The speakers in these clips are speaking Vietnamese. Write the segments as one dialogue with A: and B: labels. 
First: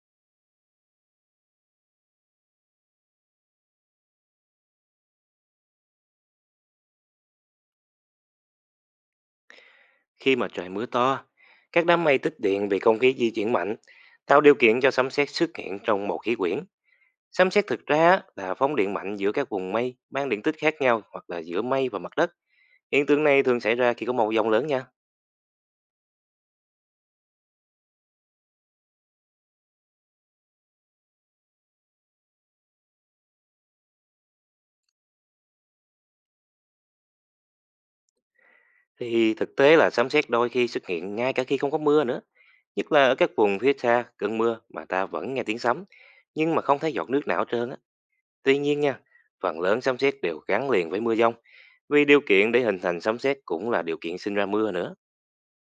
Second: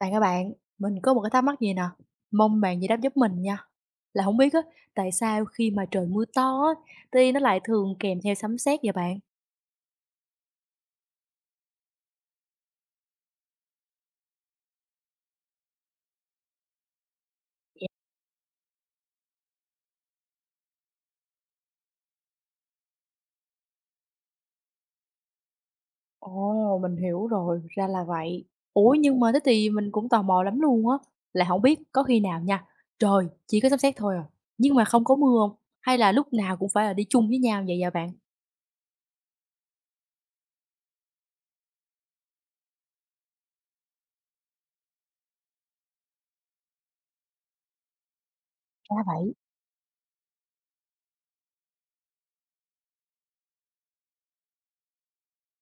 A: Bạn các bạn, mình có một cái thắc mắc gì nè, mong bạn giải đáp giúp mình nha. Là không biết á, tại sao khi mà trời mưa to á, thì nó lại thường kèm theo sấm sét vậy bạn?
B: Khi mà trời mưa to, các đám mây tích điện vì không khí di chuyển mạnh, tạo điều kiện cho sấm sét xuất hiện trong một khí quyển. Sấm sét
A: Dạ.
B: thực ra á, là phóng điện mạnh giữa các vùng mây mang điện tích khác nhau hoặc là giữa mây và mặt đất. Hiện tượng này thường xảy ra khi có màu dòng lớn nha.
A: Ồ, mình hiểu rồi, ra là vậy. Ủa nhưng mà thế thì mình cũng tò mò lắm luôn á, là không biết có khi nào nha, trời chỉ có sấm sét thôi à, nhưng mà không có mưa không? Hay là lúc nào cũng phải là đi chung với nhau vậy vậy bạn?
B: Thì thực tế là sấm sét đôi khi xuất hiện ngay cả khi không có mưa nữa. Nhất là ở các vùng phía xa, cơn mưa mà ta vẫn nghe tiếng sấm, nhưng mà không thấy giọt nước nào hết trơn á. Tuy nhiên nha,
A: Ra vậy.
B: phần lớn sấm sét đều gắn liền với mưa dông, vì điều kiện để hình thành sấm sét cũng là điều kiện sinh ra mưa nữa.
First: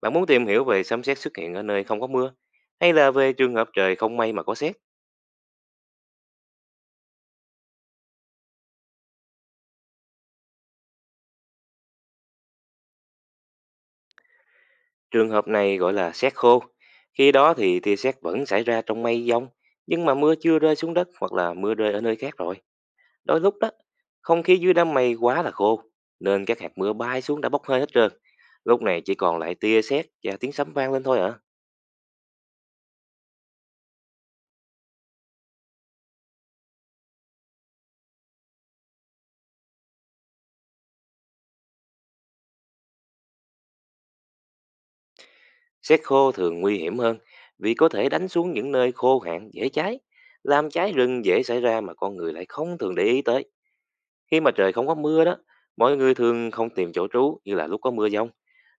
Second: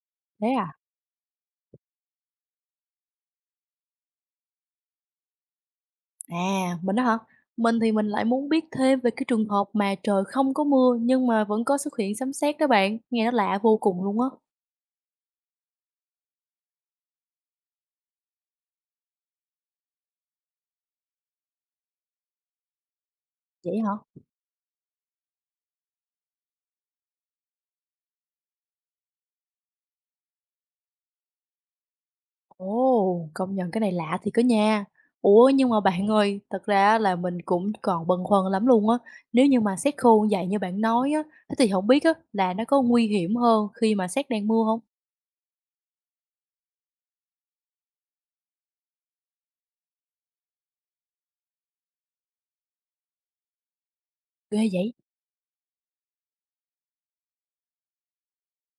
B: Bạn muốn tìm
A: Thế
B: hiểu
A: à?
B: về sấm sét xuất hiện ở nơi không có mưa, hay là về trường hợp trời không may mà có sét?
A: À, mình đó hả? Mình thì mình lại muốn biết thêm về cái trường hợp mà trời không có mưa nhưng mà vẫn có xuất hiện sấm sét đó bạn, nghe nó lạ vô cùng luôn á.
B: Trường hợp này gọi là sét khô. Khi đó thì tia sét vẫn xảy ra trong mây dông, nhưng mà mưa chưa rơi xuống đất hoặc là mưa rơi ở nơi khác rồi. Đôi lúc đó,
A: Vậy hả?
B: không khí dưới đám mây quá là khô, nên các hạt mưa bay xuống đã bốc hơi hết trơn. Lúc này chỉ còn lại tia sét và tiếng sấm vang lên thôi ạ.
A: Ồ, công nhận cái này lạ thì có nha. Ủa nhưng mà bạn ơi, thật ra là mình cũng còn băn khoăn lắm luôn á. Nếu như mà sét khô vậy như bạn nói á, thế thì không biết á là nó có nguy hiểm hơn khi mà sét đang mưa không?
B: Xét khô thường nguy hiểm hơn, vì có thể đánh xuống những nơi khô hạn dễ cháy, làm cháy rừng dễ xảy ra mà con người lại không thường để ý tới. Khi mà
A: Ghê
B: trời không
A: vậy?
B: có mưa đó, mọi người thường không tìm chỗ trú như là lúc có mưa giông,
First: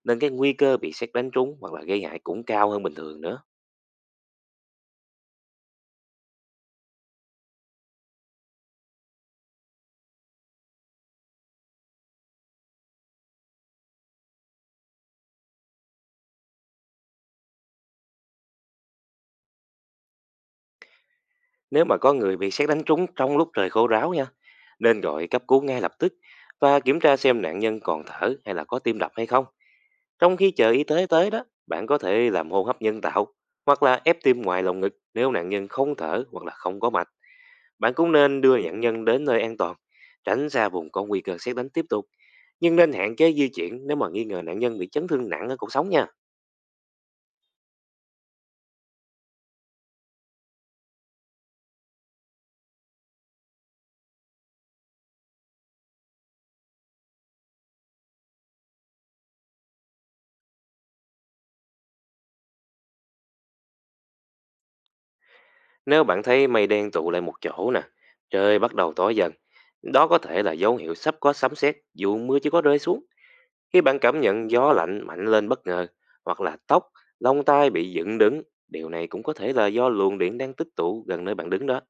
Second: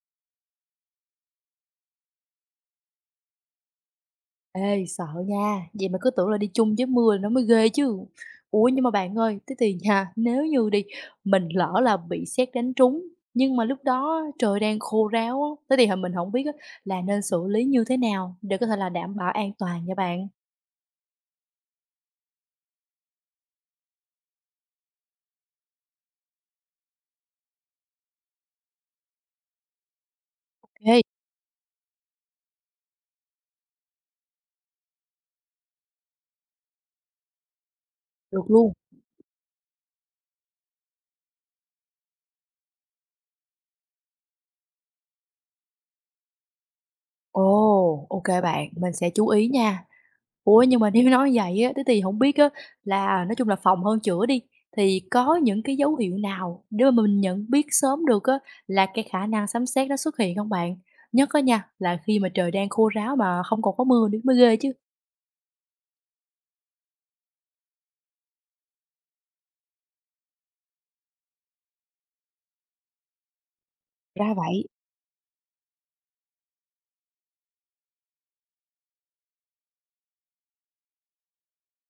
B: nên cái nguy cơ bị sét đánh trúng hoặc là gây hại cũng cao hơn bình thường nữa.
A: Ê, sợ nha, vậy mà cứ tưởng là đi chung với mưa nó mới ghê chứ. Ủa nhưng mà bạn ơi, thế thì nha, nếu như mình lỡ là bị sét đánh trúng, nhưng mà lúc đó trời đang khô ráo á, thế thì mình không biết á là nên xử lý như thế nào để có thể là đảm bảo an toàn nha bạn?
B: Nếu mà có người bị sét đánh trúng trong lúc trời khô ráo nha, nên gọi cấp cứu ngay lập tức và kiểm tra xem nạn nhân còn thở hay là có tim đập hay không. Trong khi chờ y
A: Ê,
B: tế tới đó, bạn có thể làm hô hấp nhân tạo hoặc là ép tim ngoài lồng ngực nếu nạn nhân không thở hoặc là không có mạch. Bạn cũng nên
A: được
B: đưa
A: luôn.
B: nạn nhân đến nơi an toàn, tránh xa vùng có nguy cơ sét đánh tiếp tục. Nhưng nên hạn chế di chuyển nếu mà nghi ngờ nạn nhân bị chấn thương nặng ở cuộc sống nha.
A: Ồ, ok bạn, mình sẽ chú ý nha. Ủa, nhưng mà nếu nói vậy á, thế thì không biết á là nói chung là phòng hơn chữa đi, thì có những cái dấu hiệu nào để mà mình nhận biết sớm được á là cái khả năng sấm sét nó xuất hiện không bạn? Nhất á nha, là khi mà trời đang khô ráo mà không còn có mưa nữa mới ghê chứ.
B: Nếu bạn thấy mây đen tụ lại một chỗ nè, trời bắt đầu tối dần, đó có thể là dấu hiệu sắp có sấm sét dù mưa chưa có rơi xuống. Khi bạn cảm
A: Ra
B: nhận
A: vậy,
B: gió lạnh mạnh lên bất ngờ, hoặc là tóc, lông tai bị dựng đứng, điều này cũng có thể là do luồng điện đang tích tụ gần nơi bạn đứng đó.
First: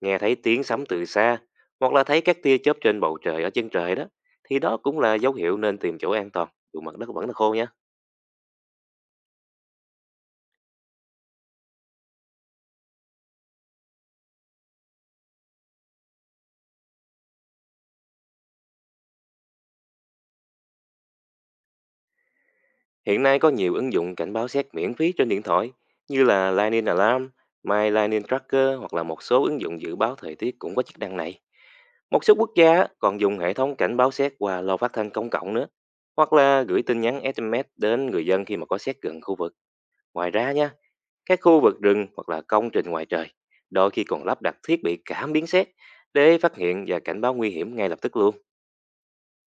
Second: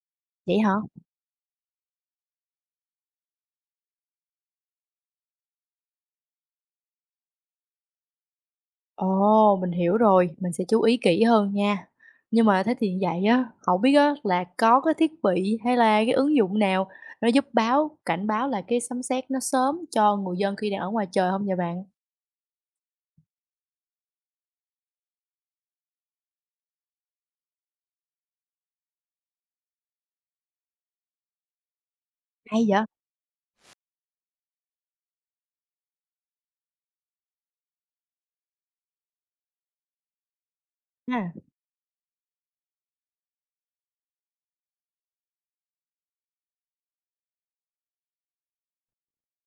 B: Nghe thấy
A: vậy
B: tiếng
A: hả?
B: sấm từ xa, hoặc là thấy các tia chớp trên bầu trời ở chân trời đó, thì đó cũng là dấu hiệu nên tìm chỗ an toàn, dù mặt đất vẫn là khô nhé.
A: Ồ, mình hiểu rồi, mình sẽ chú ý kỹ hơn nha. Nhưng mà thế thì vậy á, không biết á là có cái thiết bị hay là cái ứng dụng nào nó giúp báo cảnh báo là cái sấm sét nó sớm cho người dân khi đang ở ngoài trời không vậy bạn?
B: Hiện nay có nhiều ứng dụng cảnh báo xét miễn phí trên điện thoại, như là Lightning Alarm, My Lightning Tracker, hoặc là một số ứng dụng dự báo thời tiết cũng có chức năng này. Một số quốc
A: Hay vậy?
B: gia còn dùng hệ thống cảnh báo xét qua loa phát thanh công cộng nữa, hoặc là gửi tin nhắn SMS đến người dân khi mà có xét gần khu vực. Ngoài ra nha,
A: À.
B: các khu vực rừng hoặc là công trình ngoài trời đôi khi còn lắp đặt thiết bị cảm biến xét để phát hiện và cảnh báo nguy hiểm ngay lập tức luôn.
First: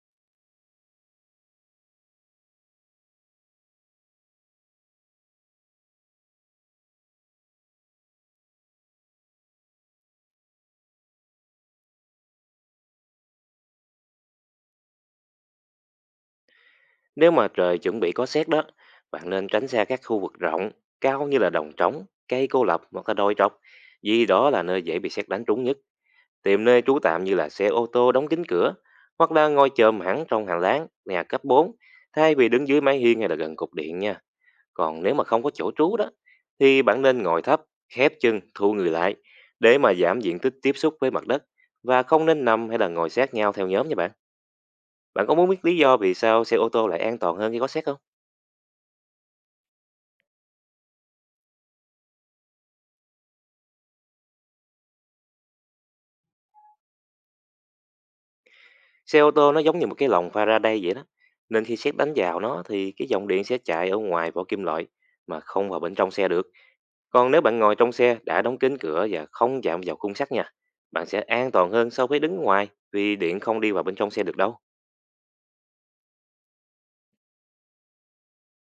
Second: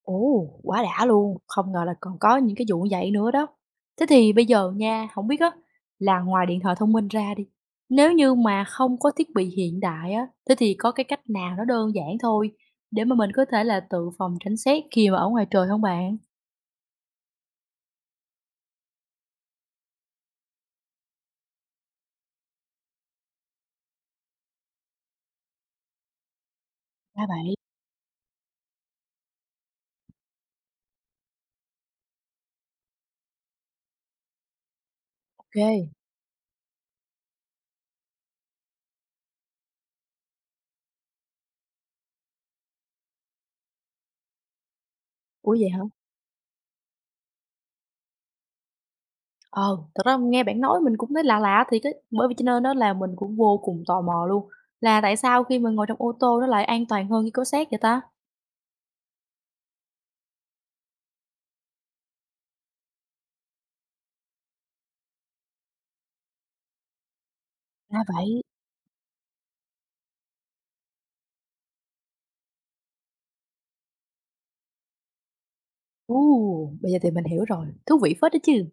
A: Ồ, quá đã luôn, không ngờ là còn có những cái vụ như vậy nữa đó. Thế thì bây giờ nha, không biết á là ngoài điện thoại thông minh ra đi, nếu như mà không có thiết bị hiện đại á, thế thì có cái cách nào nó đơn giản thôi để mà mình có thể là tự phòng tránh xét khi mà ở ngoài trời không bạn?
B: Nếu mà trời chuẩn bị có sét đó, bạn nên tránh xa các khu vực rộng, cao như là đồng trống, cây cô lập hoặc là đồi trọc, vì đó là nơi dễ bị sét đánh trúng nhất. Tìm nơi trú tạm
A: Ra
B: như là
A: vậy,
B: xe ô tô đóng kín cửa, hoặc là ngồi chồm hẳn trong hành lang, nhà cấp bốn, thay vì đứng dưới mái hiên hay là gần cục điện nha. Còn nếu mà không
A: ok
B: có
A: kê.
B: chỗ trú đó, thì bạn nên ngồi thấp, khép chân, thu người lại, để mà giảm diện tích tiếp xúc với mặt đất, và không nên nằm hay là ngồi sát nhau theo nhóm nha bạn. Bạn có muốn
A: Ủa,
B: biết
A: vậy
B: lý
A: hả?
B: do vì sao xe ô tô lại an toàn hơn khi có sét không?
A: Ờ, thật ra nghe bạn nói mình cũng thấy lạ lạ thì cái bởi vì cho nên á là mình cũng vô cùng tò mò luôn, là tại sao khi mà ngồi trong ô tô nó lại an toàn hơn khi có sét vậy ta?
B: Xe ô tô nó giống như một cái lồng Faraday vậy đó. Nên khi sét đánh vào nó thì cái dòng điện sẽ chạy ở ngoài vỏ kim loại mà không vào bên trong xe được. Còn nếu bạn ngồi trong
A: Ra
B: xe
A: vậy.
B: đã đóng kín cửa và không chạm vào khung sắt nha, bạn sẽ an toàn hơn so với đứng ngoài, vì điện không đi vào bên trong xe được đâu.
A: Ồ! Bây giờ thì mình hiểu rồi, thú vị phết đó chứ.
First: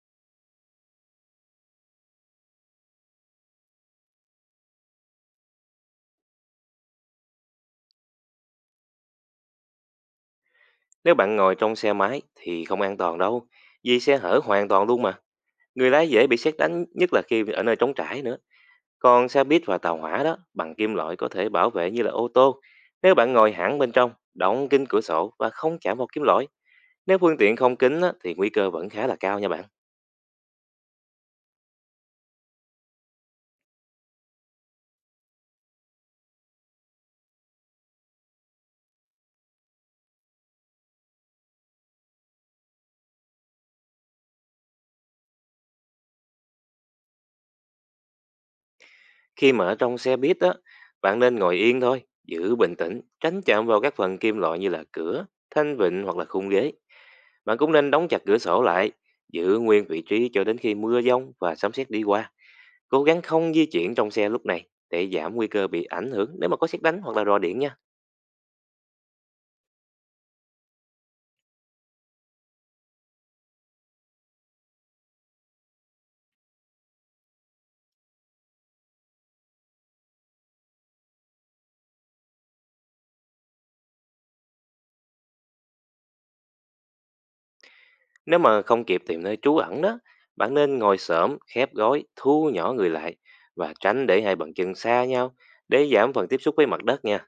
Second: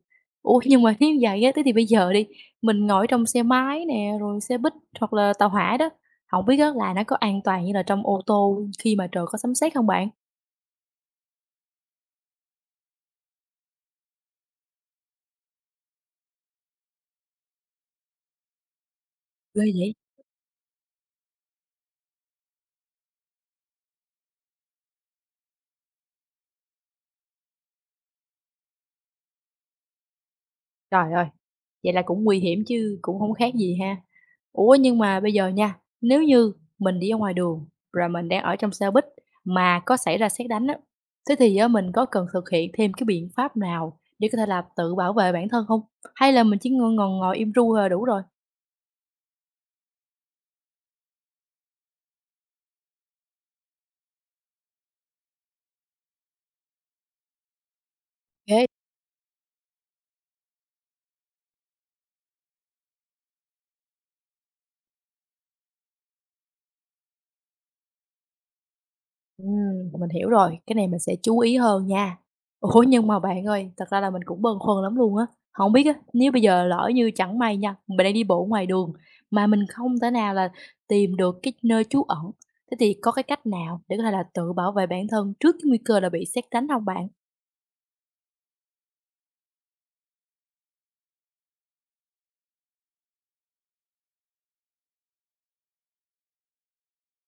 A: Ủa, nhưng mà nếu như vậy á, thế thì bây giờ đi, mình ngồi trong xe máy nè, rồi xe buýt hoặc là tàu hỏa đó, không biết á là nó có an toàn như là trong ô tô khi mà trời có sấm sét không bạn?
B: Nếu bạn ngồi trong xe máy thì không an toàn đâu, vì xe hở hoàn toàn luôn mà. Người lái dễ bị sét đánh nhất là khi ở nơi trống trải nữa. Còn xe buýt
A: Ghê
B: và
A: vậy!
B: tàu hỏa đó bằng kim loại, có thể bảo vệ như là ô tô, nếu bạn ngồi hẳn bên trong, đóng kín cửa sổ và không chạm vào kim loại. Nếu phương tiện không kín á, thì nguy cơ vẫn khá là cao nha bạn.
A: Trời ơi! Vậy là cũng nguy hiểm chứ cũng không khác gì ha. Ủa, nhưng mà bây giờ nha, nếu như mình đi ở ngoài đường, rồi mình đang ở trong xe buýt mà có xảy ra sét đánh á, thế thì á mình có cần thực hiện thêm cái biện pháp nào để có thể là tự bảo vệ bản thân không? Hay là mình chỉ ngồi ngồi ngồi im ru là đủ rồi?
B: Khi mà ở trong xe buýt á, bạn nên ngồi yên thôi, giữ bình tĩnh, tránh chạm vào các phần kim loại như là cửa, thanh vịnh hoặc là khung ghế. Bạn cũng nên đóng chặt cửa sổ
A: Ghê.
B: lại, giữ nguyên vị trí cho đến khi mưa giông và sấm sét đi qua. Cố gắng không di chuyển trong xe lúc này để giảm nguy cơ bị ảnh hưởng nếu mà có sét đánh hoặc là rò điện nha.
A: Ừm, mình hiểu rồi, cái này mình sẽ chú ý hơn nha. Ủa, nhưng mà bạn ơi, thật ra là mình cũng băn khoăn lắm luôn á. Không biết á, nếu bây giờ lỡ như chẳng may nha, mình đang đi bộ ngoài đường mà mình không thể nào là tìm được cái nơi trú ẩn, thế thì có cái cách nào để có thể là tự bảo vệ bản thân trước cái nguy cơ là bị sét đánh không bạn?
B: Nếu mà không kịp tìm nơi trú ẩn đó, bạn nên ngồi xổm, khép gối, thu nhỏ người lại và tránh để hai bàn chân xa nhau, để giảm phần tiếp xúc với mặt đất nha.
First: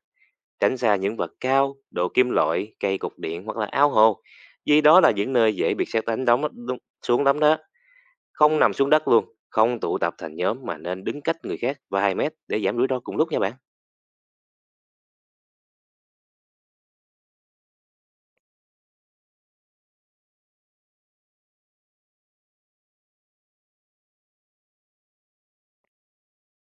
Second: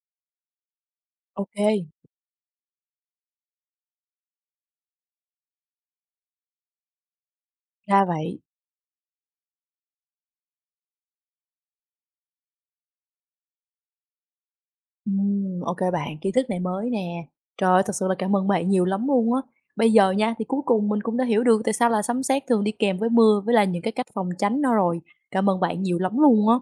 B: Tránh xa những vật cao,
A: Ok.
B: đồ kim loại, cây cục điện hoặc là ao hồ. Vì đó là những nơi dễ bị sét xuống lắm đó.
A: Ra vậy.
B: Không nằm xuống đất luôn, không tụ tập thành nhóm mà nên đứng cách người khác vài mét để giảm rủi ro cùng lúc nha bạn.
A: Ô bạn, kiến thức này mới nè. Trời ơi, thật sự là cảm ơn bạn nhiều lắm luôn á. Bây giờ nha, thì cuối cùng mình cũng đã hiểu được tại sao là sấm sét thường đi kèm với mưa với là những cái cách phòng tránh nó rồi. Cảm ơn bạn nhiều lắm luôn á.